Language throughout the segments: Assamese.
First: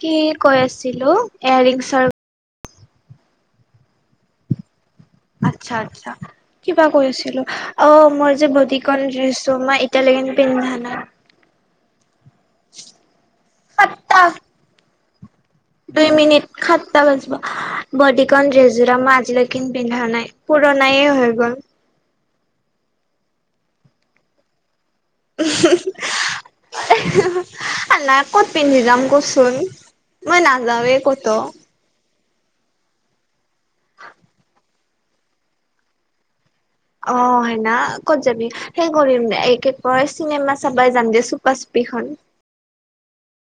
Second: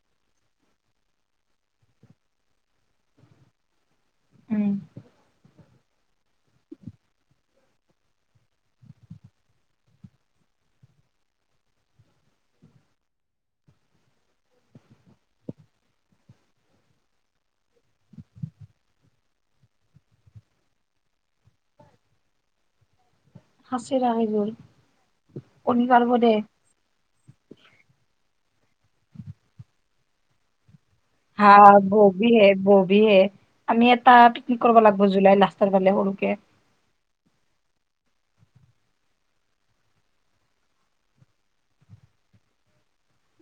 কি কৈ আছিলো এয়াৰিংছৰ উম আচ্ছা আচ্ছা কিবা কৈ আছিলো অ মোৰ যে বদিকন ড্ৰেছো মই ইটালিয়ান পিন্ধা নাই সটা দুই মিনিট সাতটা বাজবা বডিকন ড্ৰেছযোৰা মই আজিলৈকে পিন্ধা নাই পুৰণায়ে হৈ গ'ল। হাচি ৰাখিবই কণী পাৰব দে আ নাই ক'ত পিন্ধি যাম কচোন মই নাযাওে কত হা ব হে ববিহে আমি এটা পিকনিক কৰিব লাগিব জুলাই লাষ্টৰ ফালে সৰুকে অ হেনা ক'ত যাবি সেই কৰিম দে এই কি কয় চিনেমা চাবাই যাম দে চুপা চুপিখন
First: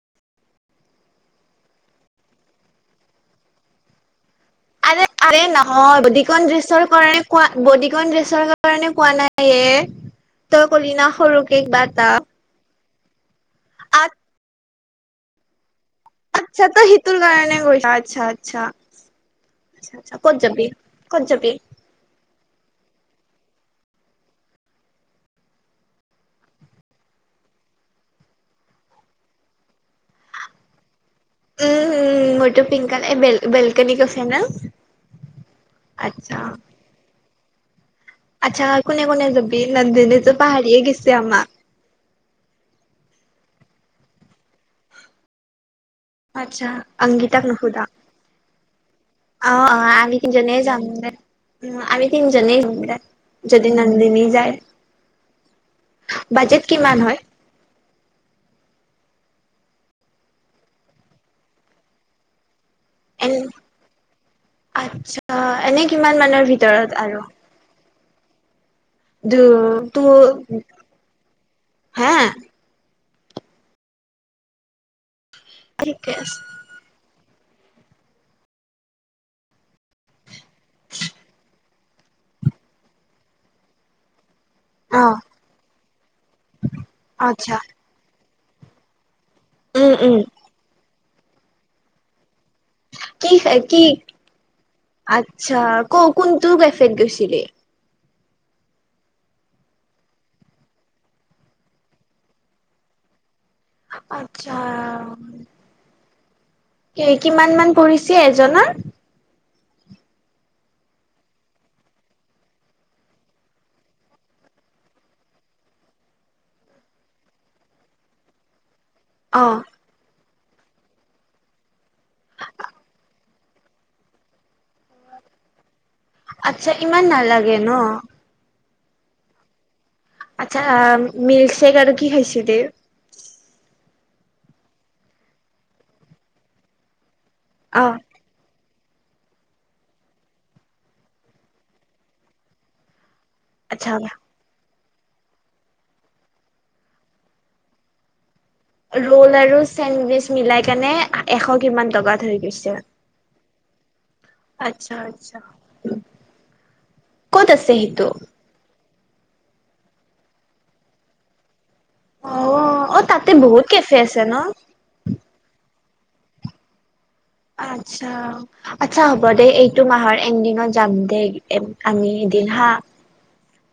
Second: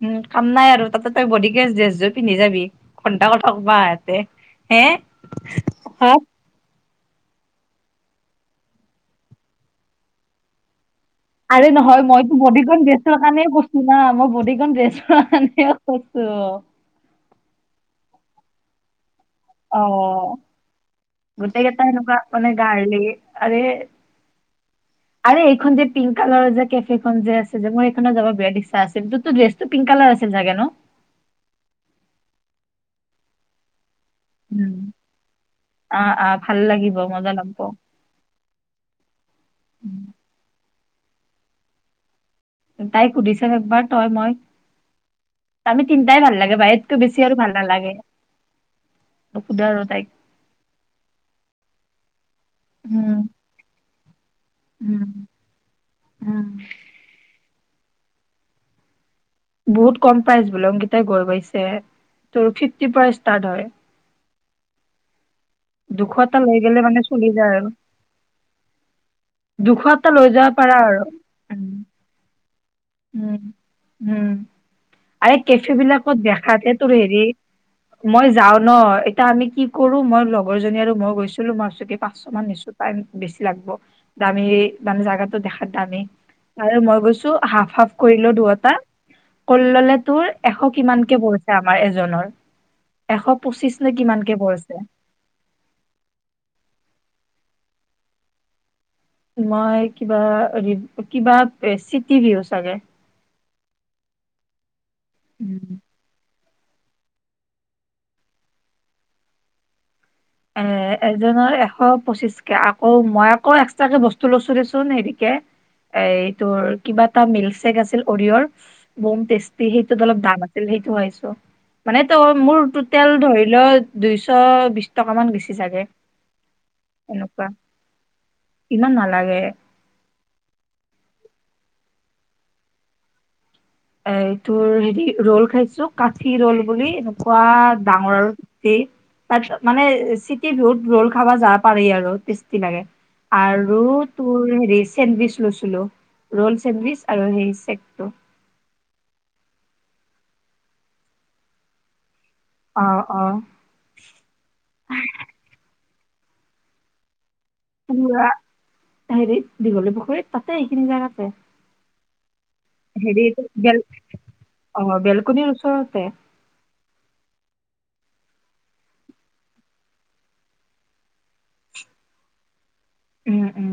উম কাম নাই আৰু তাতে তই বডিকে ড্ৰেছ জোৰ পিন্ধি যাবি ঘণ্টা কথা বা আহাতে হে আৰে আৰে নহয় হা বদিকন ড্ৰেছৰ কাৰণে কোৱা বডিকণ ড্ৰেছৰ কাৰণে কোৱা নাই হে তই কলি না সৰু কে আৰে কিবা নহয় এটা মইতো বডিকন ড্ৰেছৰ কাৰণে কৈছো না মই বডিকন ড্ৰেছৰ কাৰণে কৈছো সিটোৰ কাৰণে গৈছ আচ্ছা আচ্ছা, আচ্ছা আচ্ছা ক'ত যাবি কত যাবি তেনেকুৱা মানে গাৰলি আৰে [inaudible] আৰে এইখন যে পিংক কালাৰৰ যে কেফেখন যে আছে যে মোৰ এইখনত যাব বিয়া ইচ্ছা আছিল কিন্তু ড্ৰেছ ত পিংক কালাৰ আছিল চাগে ন। উম উম উম মোৰটো পিংক কালাৰে বেল বেলকনি কৈছে ন, উম আহ আহ আচ্ছা ভাল লাগিব মজা লাগব। আচ্ছা কোনে কোনে যাবি উম, নন্দনী যে পাহাৰিয়ে গৈছে আমাক। তাই সুধি চাম একবাৰ তই মই। আমি তিনটাই ভাল লাগে আচ্ছা বাহেতকৈ বেছি আৰু অংগীতাক ভাল নুসুধা নালাগে নোসুধো আৰু তাইক। তিনিজনেই যামওঁ আমি তিনিজনিয়ে যায় উম যদি নন্দিনী যায়। উম উম। বাজেট কিমান হয়। বহুত কম প্ৰাইজ বুলে অংকিতাই গৈ পাইছে ত ফ্ৰিটিৰ পৰা এন ষ্টাৰ্ট হয়। আচ্ছা এনে দুশ কিমান এটা মানৰ লৈ গেলে ভিতৰত মানে আৰু। চলি যায় আৰু দো দুশ তো এটা লৈ যাব পাৰা আৰু উম হে উম উম আৰে কেফ ঠিকে বিলাকত আছে দেখাতে তোৰ হেৰি মই যাওঁ ন এতিয়া আমি কি কৰো মই লগৰ জনী আৰু মই গৈছিলো মই চকী পাঁচশমান নিছো। টাইম বেছি লাগব দামি মানে অ জেগাতটো দেখাত দামেই আৰু মই গৈছো আচ্ছা হাফ হাফ কৰিলো দুয়টা ক উম ললে উম তোৰ এশ কিমানকে পৰিছে আমাৰ এজনৰ। এশ পঁচিশ নে কিমানকে পৰিছে। আত্চ্ছা ক কোনটো কেফত গৈছিলি। মই কিবা ৰিব কিবা চিটি ভিউ চাগে। আত্চ্ছা। উম। কিমান মান পৰিছে এজনৰ? এ এজনৰ এশ পঁচিছকে আকৌ মই আকৌ এক্সটাকে বস্তু লৈছো দেচোন হেৰিকে। এই তোৰ কিবা এটা মিল্ক শ্বেক আছিল অৰিঅৰ বম অ টেষ্টি সে- ত অলপ দাম আছিল সেইটো খাইছো। মানে ত মোৰ টোটেল ধৰি ল দুইশ বিশ টকামান গৈছে চাগে। আত্চ্ছা ইমান এনেকুৱা নালাগে ন। ইমান নালাগে। আচ্ছা মিল্কশ্বেক আৰু কি খাইছিলি? এ তোৰ হেৰি ৰল খাইছো কাঠি ৰল বুলি এনেকুৱা অ ডাঙৰ। তে তাৰছ মানে চিটি ৰোদ ৰল খাব যাব পাৰি আৰু টেষ্টি লাগে। আৰু আচ্ছা তোৰ হেৰি চেণ্ডবিচ লৈছিলো ৰল চেণ্ডবিচ আৰু সেই চেকটো। ৰল আৰু চেণ্ডবিচ মিলাই কিনে এশ কিমান টকাত হৈ গৈছে। অ অ। আত্চ্ছা আত্চ্ছা ক'ত আছ- কুমুৰা হেৰিত দীঘলী পুখুৰীত তাতে এইখিনি জেগাতে অ', অ', হেৰি তাতে বহুত বেল কেফে আছে ন? অ বেলকনিৰ ওচৰতে। আত্চ্ছা। আত্চ্ছা হ'ব দে এইটো মাহৰ এন দিনত যাম দেই আমি এদিন হা। উম উম।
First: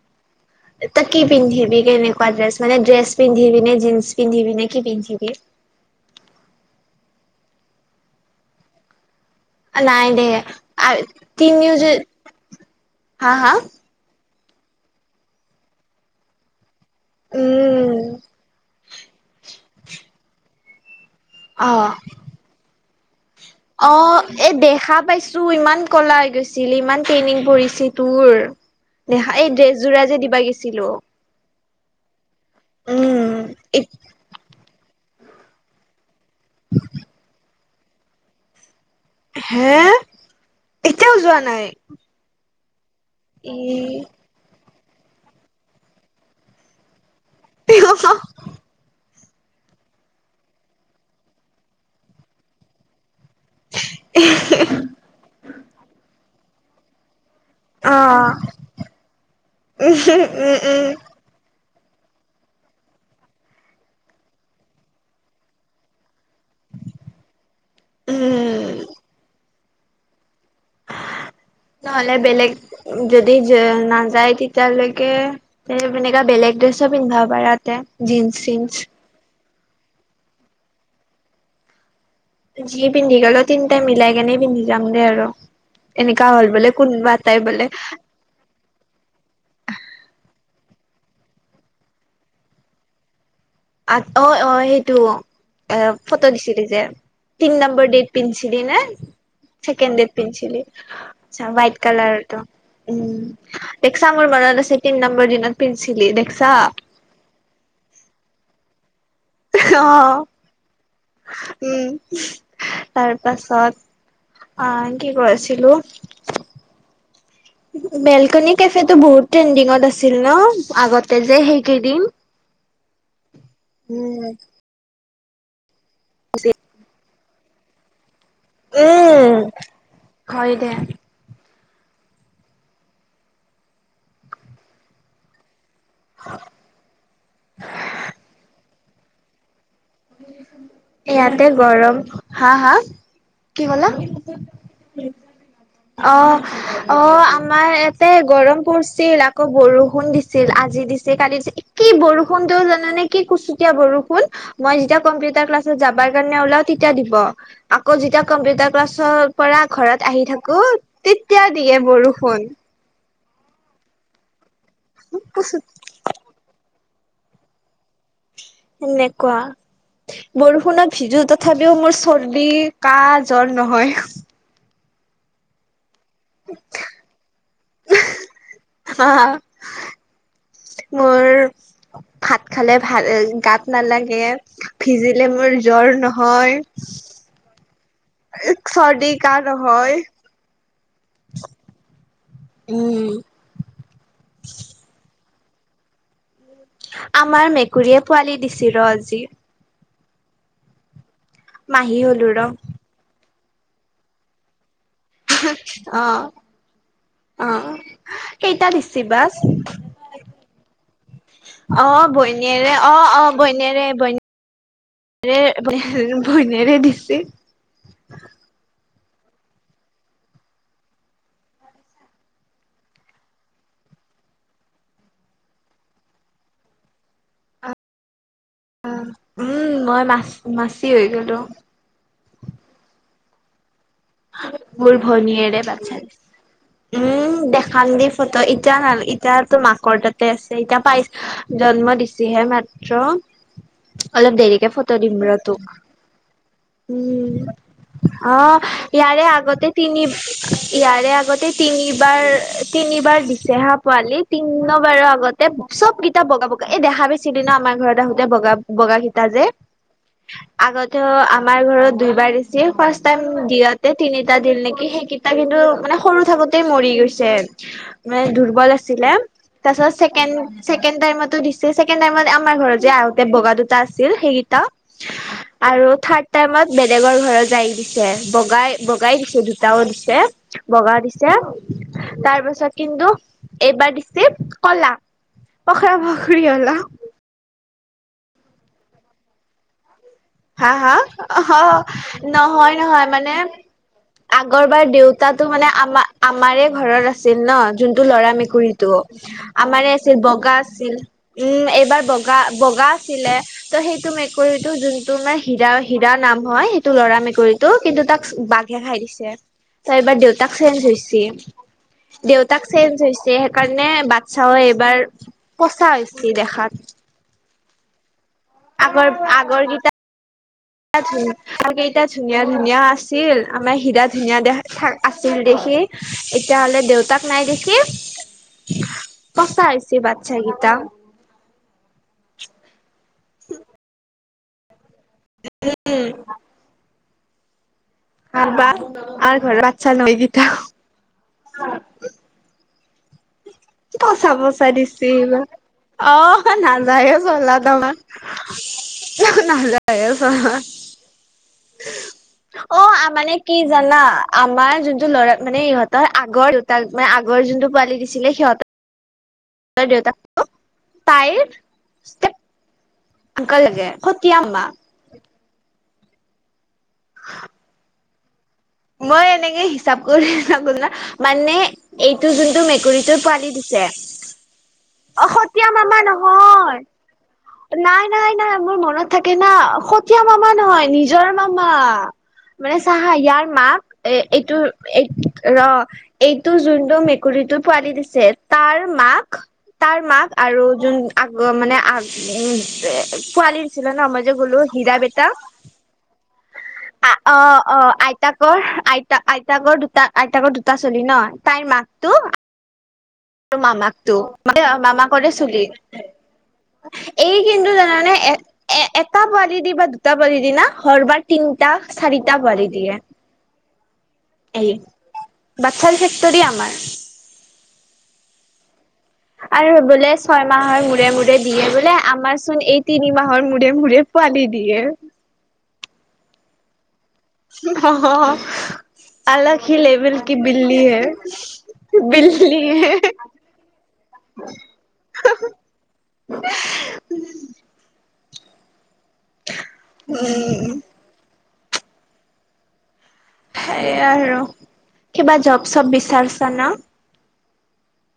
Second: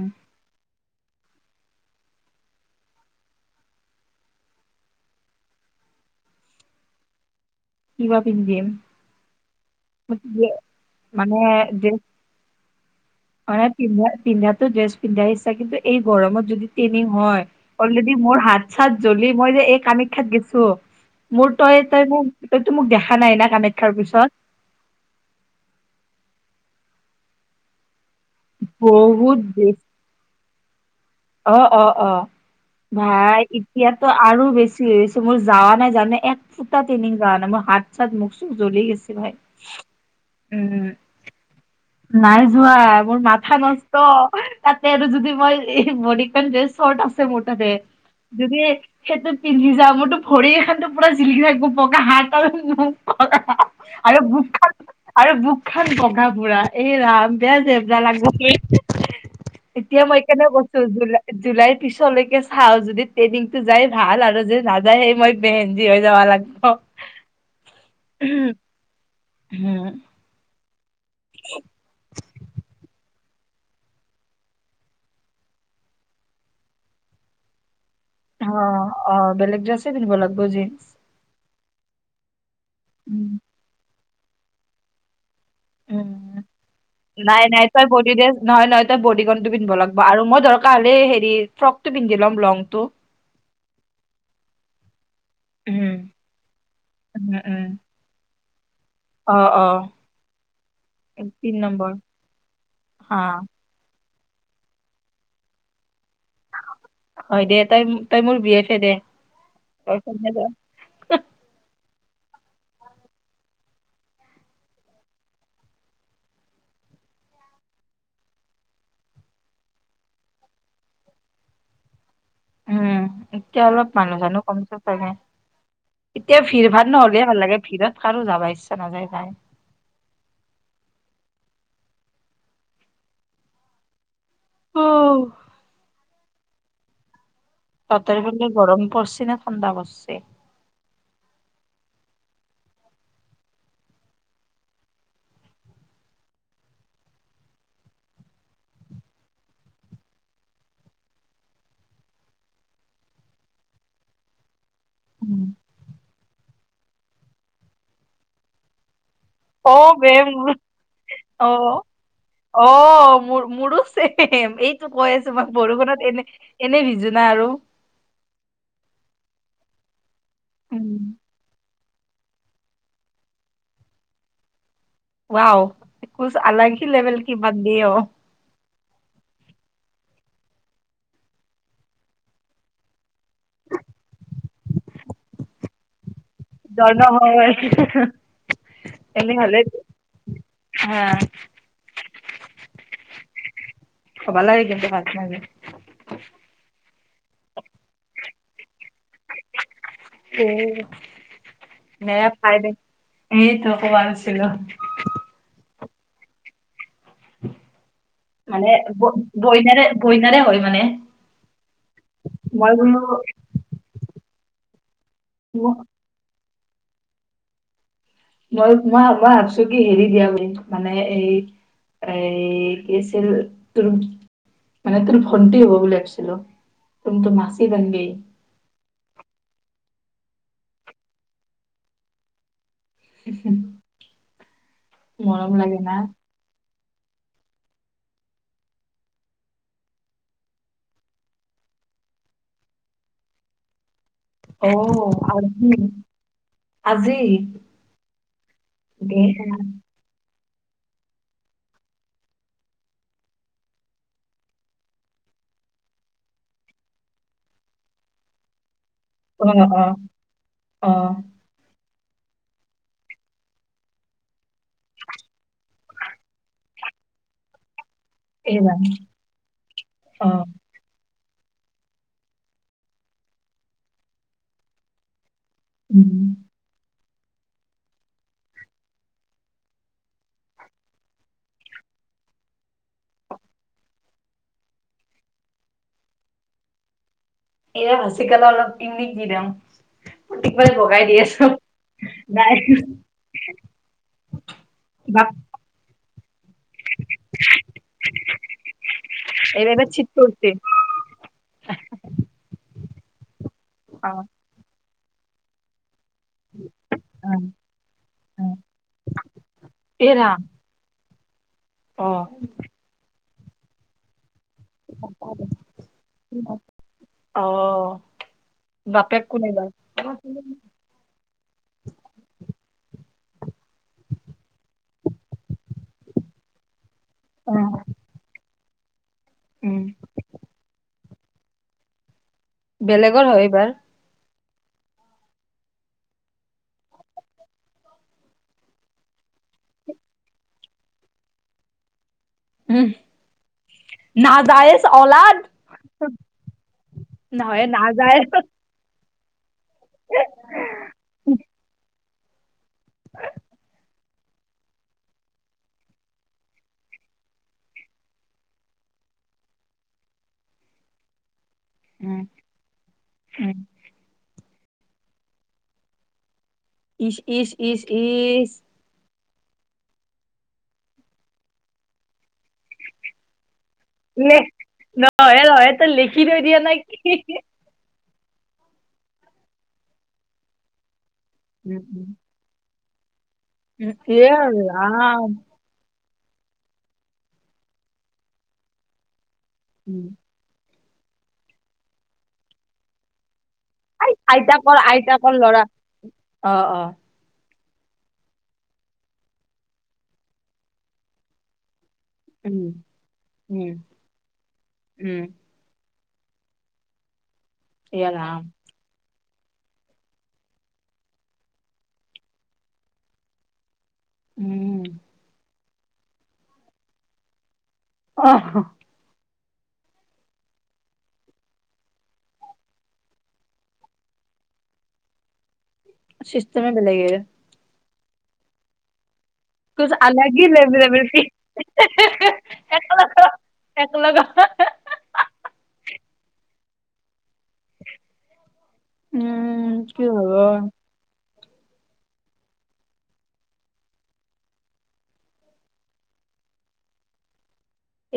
তই কি পিন্ধিবি কেনেকুৱা ড্ৰেছ মানে ড্ৰেছ পিন্ধিবি নে, জিন্স পিন্ধিবি নে, কি পিন্ধিবি? কিবা পিন্ধিম নাই দে [unintelligible] মানে তিনিওযো ড্ৰে- হা হা মানে পিন্ধা পিন্ধাটো ড্ৰেছ পিন্ধা ইচ্ছা কিন্তু এই গৰমত যদি তিনি হয় উম অলৰেডি মোৰ হাত চাত জ্বলি মই যে এই কামাখ্যাত গেছো। মোৰ তয় অ'। ত মোৰ ততো মোক দেখা নাই না। কামাখ্যাৰ অ পিছত এ দেখা পাইছো ইমান কলা হৈ গৈছিল ইমান ট্ৰেইনিং পৰিছে তোৰ। দেখা বহুত এই ড্ৰেছ বেছি যোৰা যে দিবা গেছিলো। অ অ অ উম ভাই এতিয়াত আৰু বেছি হৈছে। মই যাৱা নাই জানে এক ফুটা টেনিং যাৱা নাই মোৰ হাত চাত মুখ চখ জ্বলি গৈছ- হে এতিয়াও যোৱা নাই। নাই যোৱা মোৰ মাথা ই নষ্ট তাতে আৰু যদি মই বৰিকন যে শট আছে মোৰ তাতে। অ', উম, যদি সেইটো পিন্ধি যাও মোৰ ত ভৰি এখানটো পুৰা জিলিকি থাকিব পকা হাত তাল মোক [unintelligible] আৰু বুক খান আৰু বুক খান বগা বুঢ়া এই ৰাম বেয়া যে [unintelligible] মই উম, কেনে কৈছো উম, জুলা- জুলাইৰ পিছলৈকে চাও যদি ট্ৰেইনিং টো যাই ভাল আৰু যে নাযায় সেই মই বেহেনজি হৈ যাব লাগ- অ হম উম, হম। নহ'লে বেলেগ যদি নাযায় তেতিয়ালৈকে তে এনেকা বেলেগ ড্ৰেছৰ পিন্ধবা পাৰা তে জীন্স অ চিন্স অ বেলেগ ড্ৰেছে পিন্ধিব লাগিব জীন্স যি পিন্ধি উম গলো তিনটাই মিলাই কেনে পিন্ধি যাম দে আৰ। এনেকা উম। হ'ল বোলে কোনোবা তাই নাই নাই বোলে তই বডি ড্ৰেছ নহয় নহয় তই বডিকনটো পিন্ধব লাগিব আৰু মই ধৰ হেৰি ফ্ৰক টো পিন্ধি ল'ম লং টো আ অ অ সেইটো এ উম ফটো দিছিলো যে উম তিন উম নম্বৰ ডেট পিন্ধিছিল নে? অ অ ছেকেণ্ড দেত পিন্ধছিলো, তিন হাইট নম্বৰ কালাৰটো হা উম। দেখিছা মোৰ মনত আছে নম্বৰ দিনত পেন্ঞ্চিলি দেকসা। হয় দে তাই তাই মোৰ বিয়েফে দে। তই অঁ কোনদিনা যাৱ? উম তাৰ পাছত- আহঁ কি কৈ আছিলো। বেলকনি কেফে টো বহুত ট্ৰেণ্ডিঙত আছিল ন? আগতে যে সেইকেইদিন- উম এতিয়া অলপ মানুহ উম। চানুহ কমিছে চাগে। এতিয়া ভিৰ ভা় নহ'লে ভাল লাগে। ভিৰত কাৰো যাব ইচ্ছা নাযায় তাই। উম, হয় দে। অ হ [unintelligible] তহঁতৰ সেইপিনে গৰম পৰিছে না ঠাণ্ডা পৰিছে? ইয়াতে গৰম হা হা কি কলা? অ অ আমাৰ ইয়াতে গৰম পৰিছিল আকৌ বৰষুণ দিছিল আজি দিছে কালি দিছে। কি বৰষুণটো জানানে কি কুচুতীয়া বৰষুণ- মই যেতিয়া কম্পিউটাৰ ক্লাছত যাবাৰ কাৰণে ওলাও তেতিয়া দিব, আকৌ যেতিয়া কম্পিউটাৰ ক্লাছত- পৰা অ ঘৰত বে আহি মোৰ থাকো, তেতিয়া অ দিয়ে বৰষুণ। অ মোৰ মোৰো চেমে এইটো কৈ আছো মই বৰষুণত এনে- এনেই বিজুনা আৰু। সেনেকুৱা বৰষুণৰ উম ভিজো তথাপি। যদিও মোৰ চৰ্দি কাহ জ্বৰ নহয়। ৱাও কছ অলগ হি লেবেল কি বানদি হ‌ঔ। অ মোৰ ভাত খালে ভাল গাত নালাগে, ভিজিলে মোৰ জ্বৰ নহয়। জ্বৰ নহয়। চৰ্দি কাৰ নহয়। হা উম। হ'বলা হেকেন্ত বাত মাগে। আমাৰ মেকুৰীয়ে পোৱালি দিছিল ৰ আজি। মাহী হলো বেয়া ৰ। পাই সেইটো কমালছিলো। অহঁ অহঁ। মানে বইনাৰে বইনাৰে হয় মানে। অ বনীয়েৰে মই অ বোলো অ বৈন- বনেৰে মোক ব বৈনিৰে দিছে। মই মই মই ভাবছো কি হেৰি দিয়া বুলি মানে এই- এই কি আছিল তোৰ- মানে তোৰ ভন্টি হব বুলি ভাবিছিলো তুমি তোৰ মাছি দংগি। উম মই মাছ মাছি হৈ গলো। [unintelligible] মৰম মোৰভনীয়েৰে লাগে না বাচছে উম। দেখাম দি ফটো ইটা নাল ইত তো মাকৰ তাতে আছে ইতিয়া পাইছ জন্ম দিছেহে মাত। ৰ অলপ অ দেৰিকে ফটো দিম ৰ আজি তোক। আজি উম, অঁ দে ইয়াৰে আগতে- তিনি ইয়াৰে আগতে তিনিবাৰ তিনিবাৰ দিছে হা পোৱালিত। তিন বাৰৰ আগতে চব কিতাপ বগা বগা এই দেখা বেছিলি ন আমাৰ ঘৰত আহোতে বগা বগা ক- যে অ অ অ আগতে আমাৰ ঘৰত দুইবাৰ দিছে ফাৰ্ষ্ট টাইম দি - তিনিটা দিল নেকি সেইকেইটা কিন্তু মানে সৰু থাকোতেই মৰি গৈছে। মানে দুৰ্বল এইবাৰ আছিলে, তাৰ পিছত অ ছেকেণ্ড- ছেকেণ্ড টাইমো দিছে ছেকেণ্ড টাইমত আমাৰ ঘৰত যে আহোতে বগা দুটা আছিল সেইকেইটা আৰু উম থাৰ্ড টাইমত বেলেগৰ ঘৰত যায় দিছে বগাই বগাই দিছে দুটাও দিছে বগা দিছে তাৰ পাছত কিন্তু এইবাৰ দিছে কলা পখৰা পখৰি অলা এয়া ভচিকালে অলপ ইি [unintelligible] কি দম হা-হা অ নাই নহয়-নহয় মানে আগৰ বাৰ বাপ দেউতাটো মানে আমাৰ-আমাৰে ঘৰত আছে আছিল ন যোনটো লৰা মেকুৰীতটো এইবাৰ এইবাৰ আমাৰে চিট আছিল কৰিছে বগা আছিল৷ উম এইবাৰ বগা-বগা আছিলে ত' সেইটো অ মেকুৰীটো যোনটো মানে হীৰা হিৰা নাম হয় সেইটো লৰা অ মেকুৰীতটো কিন্তু তাক অ বাঘে খাই দিছে তাৰ এ এইবাৰ ৰাম দেউতাক চেঞ্জ হৈছে অ দেউতাক চেঞ্জ হৈছে সেইকাৰণে বা চাও এইবাৰ পচা হৈছে দেখাত৷ অ বাপেক কোন এইবাৰ? [unintelligible] ত কেইটা ধুনীয়া-ধুনীয়া আছিল আমাৰ হিৰা ধুনীয়া দে থ আছিল দেখি এতিয়াহলে দেউতাক নাই অ দেখি কঁচা উম হৈছে বাচ্ছা কেইটা৷ বেলেগৰ হয় বা? [unintelligible] বা ঘৰত বাচ্ছা ন এইকেটা [unintelligible] উম। পচা-পচা নাজায়েজ অলাদ দিছেবাৰ অ নাযাও চলা নহয় তোমাৰ। নাজায়েজ নাজাইছ [unintelligible] অ মানে কি জানা? আমাৰ যোনটো ল'ৰা মানে ইহঁতৰ আগৰ দেউতাক মানে আগৰ যোনটো পোৱালি দিছিলে সিহঁতৰ দেউতা [unintelligible] তাইৰ উম উম আকাল [unintelligible] লাগে সতিয়া আমা ইচ্-ইচ্-ইচ্-ইচ্ মই এনেকে হিচাপ কৰি থাকো ন মানে এইটো যোনটো মেকুৰীটোৰ পোৱালি দিছে৷ ন অ সতীয়া নহয়ে-নহয়ে ত লিখি থৈ দিয়া নাই কি নাই-নাই-নাই মোৰ মনত থাকে না সতিয়া মামা নহয় নিজৰ উম মামা৷ মানে চাহা ইয়াৰ মাক উম এ এইটো ৰাম ৰ এইটো যোনটো মেকুৰীটো পোৱালি দিছে তাৰ মাক তাৰ উম। মাক আৰু যোন আগ মানে আগ উ এ পোৱালি ছিল ন আই মই যে গ'লো আইতাকৰ হিৰা বেটা আইতাকৰ ল'ৰা অ অ অ-অ আইতাকৰ আইতা আইতাকৰ দুটা আইতাকৰ দুটা চলি ন, তাইৰ মাকতো উম তোৰ উম মামাকটো, মানে উম মামাকৰে চলি৷ এই কিন্তু জানানে এ এ এটা পোৱালি দি বা দুটা পোৱালি দি না ধৰবাৰ তিনিটা চাৰিটা পোৱালি দিয়ে। এই উম বাচ্ছাৰ ফেক্টৰি আমাৰ। অ আৰু বোলে ছয় মাহৰ মূৰে-মূৰে দিয়ে বোলে। আমাৰ চোন এই তিনি মাহৰ মূৰে-মূৰে পোৱালী দিয়ে। চিষ্টেমে বেলেগে এ হ-হ অলগ হি কুছ লেবেল আলাগ কি হি বিল্লী হে, লেভেল কি বিল্লী হে৷ একলগে উম কি হব৷ সেইয়া আৰু। কিবা জব চব বিচাৰছা ন?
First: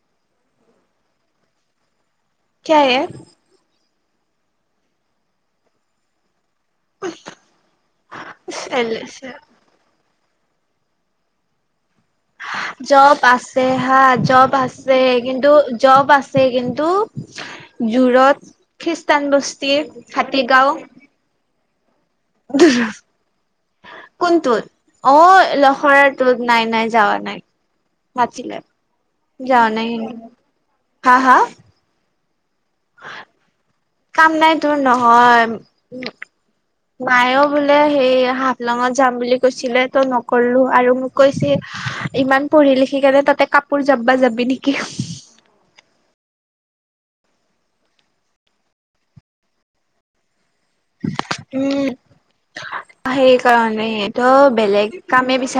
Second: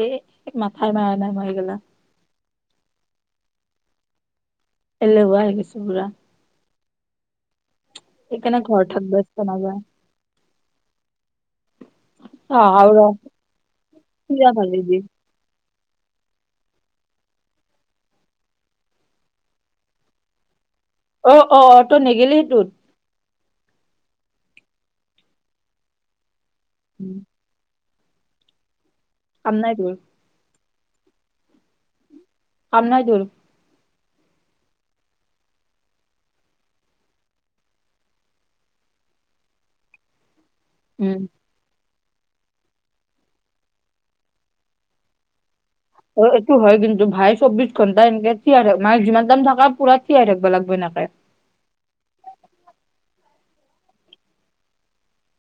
এ এক মাথাই মৰা নাই মই এইগেলা। কিয় এ? এলেহুৱা হৈ গৈছো পুৰা। [unintelligible] সেইকাৰণে ঘৰ থাকব ক'তৌ নাযায়। অ আৰু ৰ জব আছে হা, চিৰা জব ভাজি আছে। দি। কিন্তু জব আছে কিন্তু, জো'ৰড, খ্ৰীষ্টানবস্তি, হাটীগাঁও, অ অ, ত নেগিলি সেইটোত। কোনটোত, অ লখৰাটোত নাই নাই যাৱা নাই। মাতিলে কাম যোৱা তোৰ নাই হা হা? কাম নাই তোৰ। কাম নাই তোৰ নহয় উম। মাইও বোলে সেই হাফলঙত যাম বুলি কৈছিলে, তো নকৰিলো হ আৰু মোক উম, কৈছে, ইমান পঢ়ি লিখি কেনে তাতে কাপোৰ যাববা যাবি নিকি। অ এইটো হয়, কিন্তু ভাই চৌবিশ ঘণ্টা এনেকে থিয় থাক নাই যিমান টাইম থাকা পুৰা থিয় হৈ থাকব লাগবা না উম, সেইকাৰণে তো বেলেগ কামে বিচাৰ -